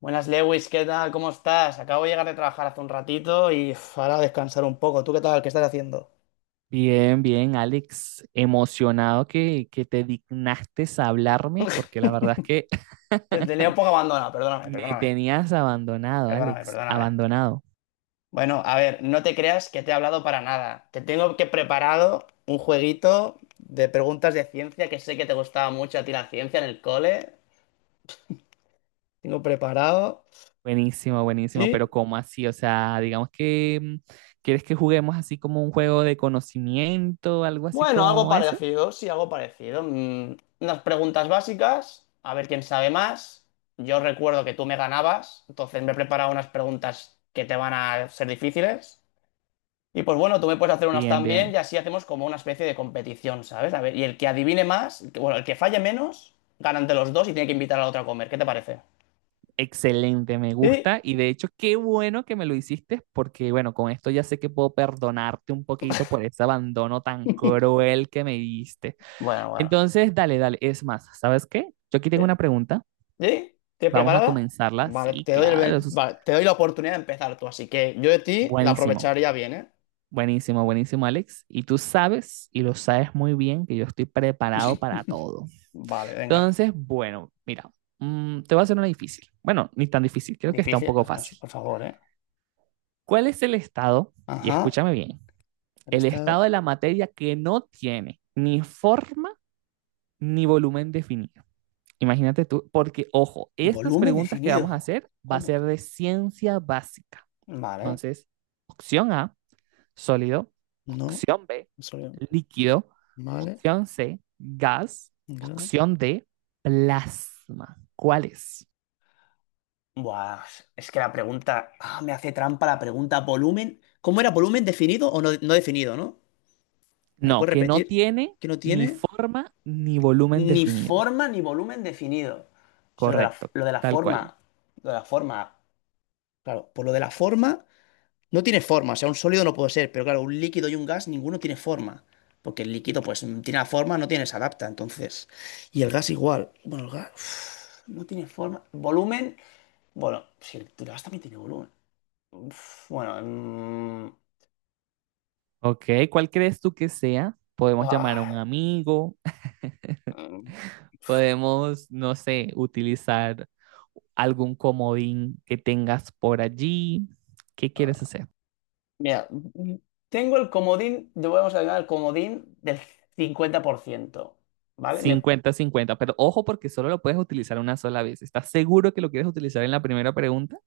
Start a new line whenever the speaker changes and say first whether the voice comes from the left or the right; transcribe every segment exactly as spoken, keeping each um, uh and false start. left: Buenas, Lewis, ¿qué tal? ¿Cómo estás? Acabo de llegar de trabajar hace un ratito y uf, ahora a descansar un poco. ¿Tú qué tal? ¿Qué estás haciendo?
right: Bien, bien, Alex, emocionado que, que te dignaste a hablarme, porque la verdad es que
left: Te tenía un poco abandonado, perdóname,
right: me
left: perdóname,
right: tenías abandonado,
left: perdóname,
right: Alex,
left: perdóname.
right: abandonado.
left: Bueno, a ver, no te creas que te he hablado para nada. Te tengo que preparado un jueguito de preguntas de ciencia que sé que te gustaba mucho a ti la ciencia en el cole. Tengo preparado.
right: Buenísimo, buenísimo, pero
left: Sí.
right: ¿cómo así? O sea, digamos que mm, ¿quieres que juguemos así como un juego de conocimiento, algo así
left: Bueno, algo
right: como eso?
left: parecido, sí, algo parecido. Mm, unas preguntas básicas, a ver quién sabe más. Yo recuerdo que tú me ganabas, entonces me he preparado unas preguntas que te van a ser difíciles. Y pues bueno, tú me puedes hacer unas
right: Bien,
left: también y
right: bien,
left: así hacemos como una especie de competición, ¿sabes? A ver, y el que adivine más, el que- bueno, el que falle menos, ganan de los dos y tiene que invitar a la otra a comer. ¿Qué te parece?
right: excelente, me
left: Sí.
right: gusta y de hecho qué bueno que me lo hiciste porque bueno, con esto ya sé que puedo perdonarte un poquito por ese abandono tan cruel que me diste.
left: Bueno, bueno.
right: Entonces, dale, dale. Es más, ¿sabes qué? Yo aquí
left: ¿Sí?
right: tengo una pregunta.
left: ¿Sí? ¿Tienes
right: Vamos a
left: preparada?
right: comenzarla.
left: Vale,
right: Sí,
left: te doy el
right: claro.
left: ben-
right: Eso es
left: vale, te doy la oportunidad de empezar tú, así que yo de ti la
right: buenísimo.
left: aprovecharía bien, ¿eh?
right: Buenísimo, buenísimo, Alex. Y tú sabes, y lo sabes muy bien, que yo estoy preparado para todo.
left: Vale, venga.
right: Entonces, bueno, mira, mm, te voy a hacer una difícil. Bueno, ni tan difícil, creo que está un
left: Difícil.
right: poco
left: No, es-
right: fácil.
left: por favor, ¿eh?
right: ¿Cuál es el estado, y
left: Ajá.
right: escúchame bien,
left: El
right: el estado
left: estado.
right: de la materia que no tiene ni forma ni volumen definido? Imagínate tú, porque ojo, estas
left: Volumen
right: preguntas que vamos a
left: definido.
right: hacer va a
left: ¿Cómo
right: ser
left: que?
right: de ciencia básica.
left: Vale.
right: Entonces, opción A, sólido,
left: No.
right: opción B,
left: Solo-
right: líquido,
left: Vale.
right: opción C, gas,
left: Gas.
right: opción D, plasma. ¿Cuál es?
left: Buah, es que la pregunta. Ah, me hace trampa la pregunta. Volumen. ¿Cómo era volumen definido o no, no definido, no? ¿Me la
right: No,
left: puedes
right: que no
left: repetir?
right: tiene
left: Que no
right: ni
left: tiene
right: forma ni volumen
left: ni
right: definido.
left: forma ni volumen definido. O sea, lo de la,
right: Correcto,
left: lo de la
right: tal cual.
left: forma. Lo de la forma. Claro, por lo de la forma. No tiene forma, o sea, un sólido no puede ser, pero claro, un líquido y un gas, ninguno tiene forma. Porque el líquido, pues, mm, tiene la forma, no tiene, se adapta, entonces. Y el gas igual. Bueno, el gas uf, no tiene forma. Volumen, bueno, si el el gas también tiene volumen. Uf, bueno, mm,
right: Ok, ¿cuál crees tú que sea? Podemos llamar a un
left: ah,
right: amigo.
left: mm,
right: Podemos, no sé, utilizar algún comodín que tengas por allí. ¿Qué quieres hacer?
left: mira, mm, tengo el comodín, de- vamos a ganar el comodín del cincuenta por ciento, ¿vale? Me.
right: Cincuenta cincuenta, pero ojo porque solo lo puedes utilizar una sola vez. ¿Estás seguro que lo quieres utilizar en la primera pregunta?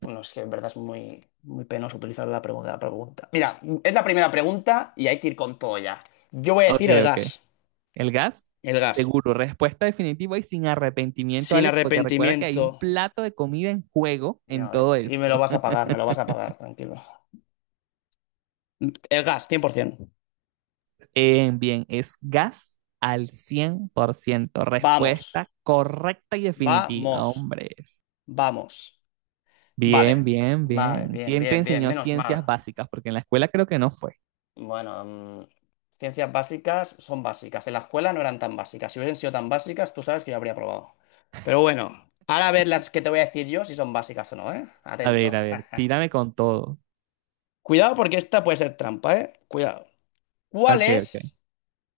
left: Bueno, es que en verdad es muy, muy penoso utilizar la pregunta, la pregunta. Mira, es la primera pregunta y hay que ir con todo ya. Yo voy a
right: Ok,
left: decir el
right: ok.
left: gas.
right: ¿El gas?
left: El gas.
right: Seguro. Respuesta definitiva y sin arrepentimiento,
left: Sin
right: Alex, porque recuerda que hay un
left: arrepentimiento.
right: plato de comida en juego en
left: No,
right: todo
left: y me
right: esto.
left: lo vas a pagar, me lo vas a pagar, tranquilo. El gas, cien por ciento.
right: Eh, bien, es gas al cien por ciento.
left: Vamos.
right: Respuesta correcta y definitiva,
left: Vamos.
right: hombres.
left: Vamos.
right: Bien,
left: Vale.
right: bien,
left: Vale,
right: bien.
left: bien,
right: ¿Quién te
left: bien, bien.
right: enseñó
left: Menos
right: ciencias
left: mal.
right: básicas? Porque en la escuela creo que no fue.
left: Bueno, mm, ciencias básicas son básicas. En la escuela no eran tan básicas. Si hubiesen sido tan básicas, tú sabes que yo habría probado. Pero bueno, ahora a ver las que te voy a decir yo si son básicas o no, ¿eh?
right: A
left: Atento.
right: ver, a ver, tírame con todo.
left: Cuidado porque esta puede ser trampa, ¿eh? Cuidado. ¿Cuál
right: Ok, ok.
left: es,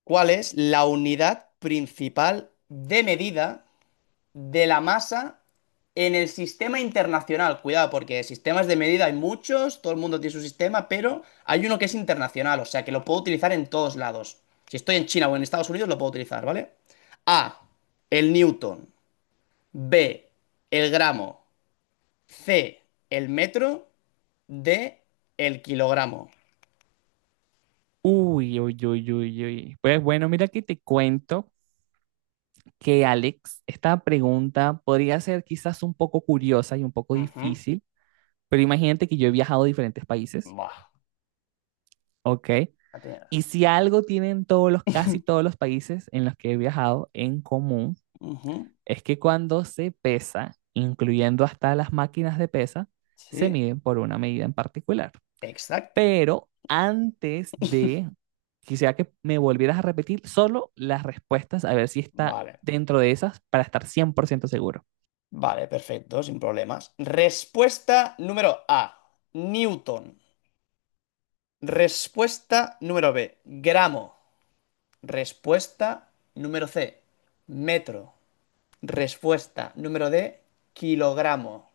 left: cuál es la unidad principal de medida de la masa en el sistema internacional? Cuidado, porque sistemas de medida hay muchos, todo el mundo tiene su sistema, pero hay uno que es internacional, o sea que lo puedo utilizar en todos lados. Si estoy en China o en Estados Unidos, lo puedo utilizar, ¿vale? A, el newton. B, el gramo. C, el metro. D, el kilogramo.
right: Uy, uy, uy, uy, uy. Pues bueno, mira que te cuento que Alex, esta pregunta podría ser quizás un poco curiosa y un poco
left: Ujú.
right: difícil, pero imagínate que yo he viajado a diferentes países,
left: Buah.
right: ¿ok?
left: La
right: Y
left: tenía.
right: si algo tienen todos los, casi todos los países en los que he viajado en común,
left: Ujú.
right: es que cuando se pesa, incluyendo hasta las máquinas de pesa, se
left: Sí,
right: miden por una medida en particular.
left: exacto.
right: Pero antes de, quisiera que me volvieras a repetir solo las respuestas, a ver si está
left: Vale.
right: dentro de esas para estar cien por ciento seguro.
left: Vale, perfecto, sin problemas. Respuesta número A, Newton. Respuesta número B, gramo. Respuesta número C, metro. Respuesta número D, kilogramo.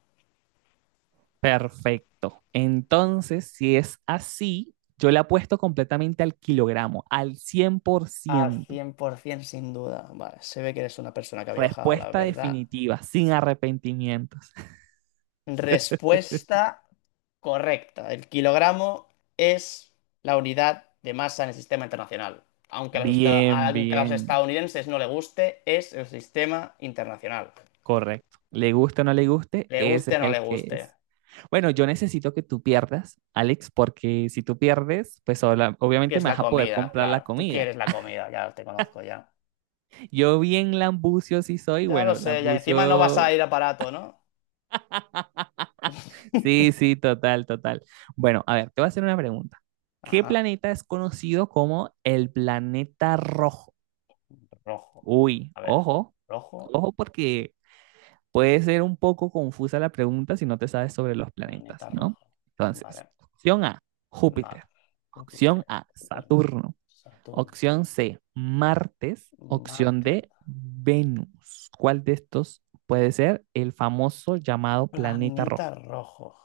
right: Perfecto. Entonces, si es así, yo le apuesto completamente al kilogramo, al cien por
left: Al
right: ciento.
left: cien por ciento sin duda. Vale, se ve que eres una persona que ha viajado, la
right: Respuesta
left: verdad.
right: definitiva, sin arrepentimientos.
left: Respuesta correcta. El kilogramo es la unidad de masa en el sistema internacional. Aunque a los, esta-
right: Bien,
left: aunque a los
right: bien.
left: estadounidenses no le guste, es el sistema internacional.
right: Correcto. Le guste o no le guste,
left: Le
right: ese es
left: guste o no
right: el
left: le
right: que
left: guste.
right: es. Bueno, yo necesito que tú pierdas, Alex, porque si tú pierdes, pues obla-
left: Tú
right: obviamente
left: quieres
right: me
left: la
right: vas a poder
left: comida,
right: comprar la
left: claro. Tú
right: comida.
left: quieres la comida, ya te conozco ya.
right: Yo bien lambucio sí soy,
left: Ya lo
right: bueno,
left: sé, ya encima no vas a
right: lambucio,
left: ir a Parato, ¿no?
right: sí, sí, total, total. Bueno, a ver, te voy a hacer una pregunta. ¿Qué
left: Ajá.
right: planeta es conocido como el planeta rojo?
left: Rojo.
right: Uy,
left: A ver.
right: ojo,
left: Rojo,
right: ojo porque puede ser un poco confusa la pregunta si no te sabes sobre los planetas,
left: planeta
right: ¿no?
left: rojo.
right: Entonces,
left: Vale.
right: opción A,
left: Vale.
right: Júpiter. Opción
left: Júpiter.
right: A,
left: Júpiter no.
right: Saturno.
left: Saturno.
right: Opción C, Martes. Opción
left: Marte,
right: D, Venus. ¿Cuál de estos puede ser el famoso llamado planeta
left: planeta
right: rojo?
left: rojo,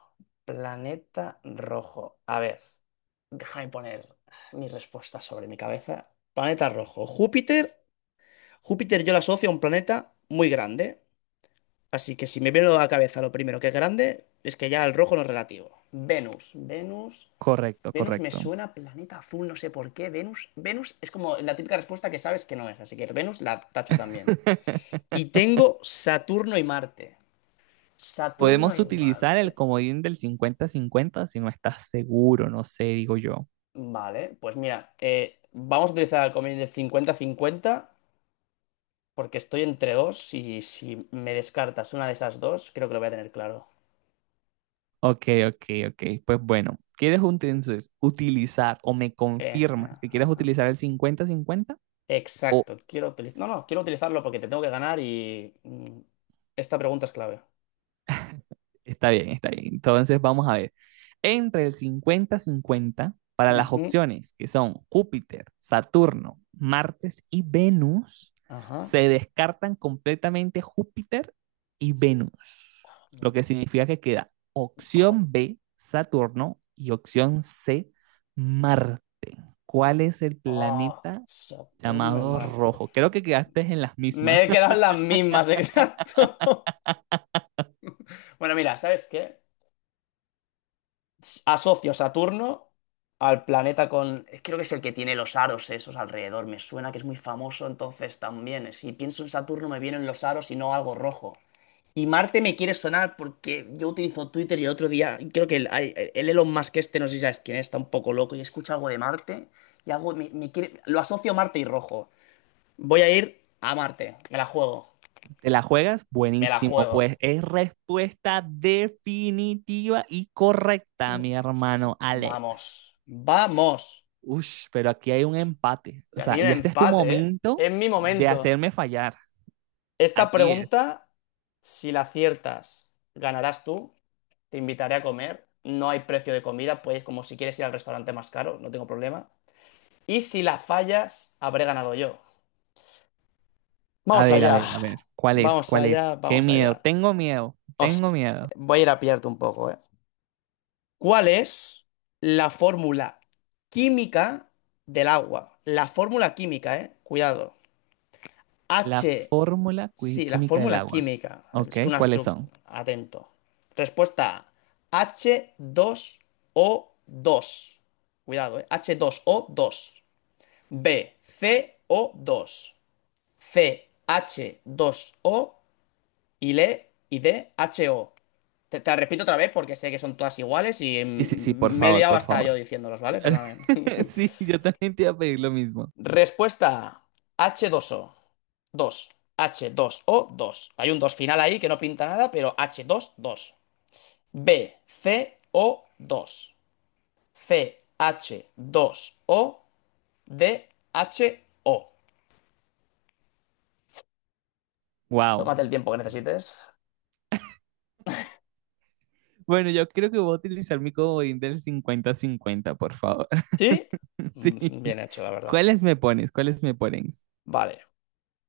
left: planeta rojo. A ver, déjame poner mi respuesta sobre mi cabeza. Planeta rojo, Júpiter. Júpiter yo la asocio a un planeta muy grande, así que si me viene a la cabeza lo primero que es grande, es que ya el rojo no es relativo. Venus, Venus,
right: Correcto,
left: Venus me
right: correcto.
left: suena a planeta azul, no sé por qué. Venus, Venus es como la típica respuesta que sabes que no es, así que Venus la tacho también. Y tengo Saturno y Marte. Saturno
right: Podemos
left: y
right: utilizar el
left: Marte.
right: comodín del cincuenta-cincuenta si no estás seguro, no sé, digo yo.
left: Vale, pues mira, eh, vamos a utilizar el convenio de cincuenta-cincuenta porque estoy entre dos y si me descartas una de esas dos, creo que lo voy a tener claro.
right: Ok, ok, ok. Pues bueno, ¿quieres un- entonces ¿utilizar o me
left: Eh,
right: confirmas
left: ajá,
right: que quieres
left: ajá.
right: utilizar el cincuenta cincuenta? O
left: Exacto, quiero utilizar. No, no, quiero utilizarlo porque te tengo que ganar y mm, esta pregunta es clave.
right: está bien, está bien. Entonces vamos a ver. Entre el cincuenta cincuenta para las
left: Ujú,
right: opciones que son Júpiter, Saturno, Martes y Venus,
left: ajá.
right: se descartan completamente Júpiter y Venus, lo que
left: No.
right: significa que queda
left: Jo-
right: opción B, Saturno, y opción C, Marte. ¿Cuál es el
left: ah,
right: planeta
left: Saturno y
right: llamado
left: Marte.
right: Rojo? Creo que quedaste en las mismas.
left: Me he quedado en las mismas, exacto. Bueno, mira, ¿sabes qué? Asocio Saturno al planeta con. Creo que es el que tiene los aros esos alrededor. Me suena que es muy famoso, entonces también. eh, Si pienso en Saturno me vienen los aros y no algo rojo. Y Marte me quiere sonar porque yo utilizo Twitter y el otro día, creo que el, hay- el Elon Musk este, no sé si sabes quién es, está un poco loco y escucha algo de Marte y algo me, me quiere. Lo asocio a Marte y rojo. Voy a ir a Marte. Me la juego.
right: ¿Te la juegas?
left: Me la
right: Buenísimo. Pues
left: juego.
right: es respuesta definitiva y correcta, mi hermano Alex.
left: Vamos. Vamos.
right: Ush, pero aquí hay un empate. O
left: Que aquí hay
right: sea,
left: un
right: y este es tu
left: empate, ¿eh?
right: momento
left: Es mi
right: de
left: momento.
right: hacerme fallar.
left: Esta
right: Aquí es.
left: pregunta, si la aciertas, ganarás tú. Te invitaré a comer. No hay precio de comida, puedes como si quieres ir al restaurante más caro, no tengo problema. Y si la fallas, habré ganado yo.
right: A
left: Vamos
right: ver, a
left: allá.
right: ver, a ver. ¿Cuál es?
left: Vamos
right: ¿Cuál
left: allá,
right: es? Qué
left: vamos
right: miedo.
left: allá.
right: Tengo miedo.
left: Os-
right: Tengo miedo.
left: Voy a ir a pillarte un poco, ¿eh? ¿Cuál es la fórmula química del agua? La fórmula química, ¿eh? Cuidado.
right: La fórmula qui-
left: Sí, la
right: química del
left: fórmula
right: agua.
left: química.
right: Ok,
left: Es una
right: ¿cuáles
left: estructura.
right: son?
left: Atento. Respuesta A, h dos o dos. Cuidado, eh h dos o dos. B, ce O dos. C, h dos o y le y D, H O. Te, te la repito otra vez porque sé que son todas iguales y
right: Sí, sí, sí, por
left: mm, me he
right: favor,
left: liado
right: por
left: hasta yo
right: favor.
left: diciéndolas, ¿vale? Perdóname.
right: Sí, yo también te iba a pedir lo mismo.
left: Respuesta H dos O, dos o dos h dos o dos. Hay un dos final ahí que no pinta nada, pero H2 dos dos. B, C, O dos. C, H, dos O. D, H, O.
right: Wow.
left: Tómate el tiempo que necesites.
right: Bueno, yo creo que voy a utilizar mi comodín del cincuenta cincuenta, por favor.
left: ¿Sí?
right: Sí.
left: Mm, Bien hecho, la verdad.
right: ¿Cuáles me pones? ¿Cuáles me pones?
left: Vale.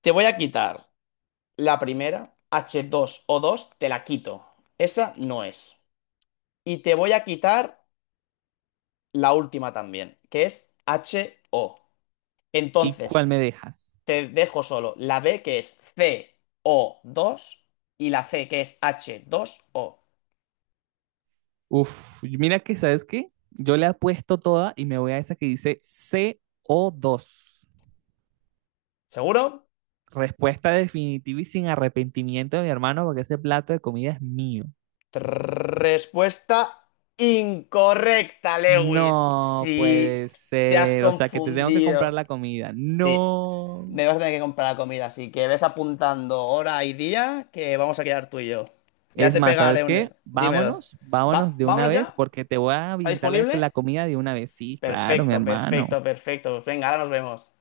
left: Te voy a quitar la primera, h dos o dos te la quito. Esa no es. Y te voy a quitar la última también, que es H O.
right: ¿Y
left: Entonces,
right: cuál me dejas?
left: te dejo solo la B que es C O dos y la C que es H dos O.
right: Uf, mira que, ¿sabes qué? Yo le apuesto toda y me voy a esa que dice C O dos.
left: ¿Seguro?
right: Respuesta definitiva y sin arrepentimiento de mi hermano, porque ese plato de comida es mío.
left: Trrr, respuesta incorrecta, Lewin.
right: No
left: Sí,
right: puede
left: te has
right: ser. O sea, que te tengo que comprar
left: confundido.
right: la comida.
left: Sí,
right: No.
left: me vas a tener que comprar la comida, así que ves apuntando hora y día que vamos a quedar tú y yo. Ya
right: Es
left: te
right: más, ¿sabes
left: pegaré un.
right: qué?
left: Dímelo.
right: Vámonos, vámonos
left: Va,
right: de una
left: ¿vámonos
right: vez
left: ya?
right: porque te voy a
left: ¿Está
right: pintar la,
left: disponible?
right: la comida de una vez. Sí, claro, mi
left: Perfecto,
right: hermano.
left: perfecto, perfecto. Pues venga, ahora nos vemos.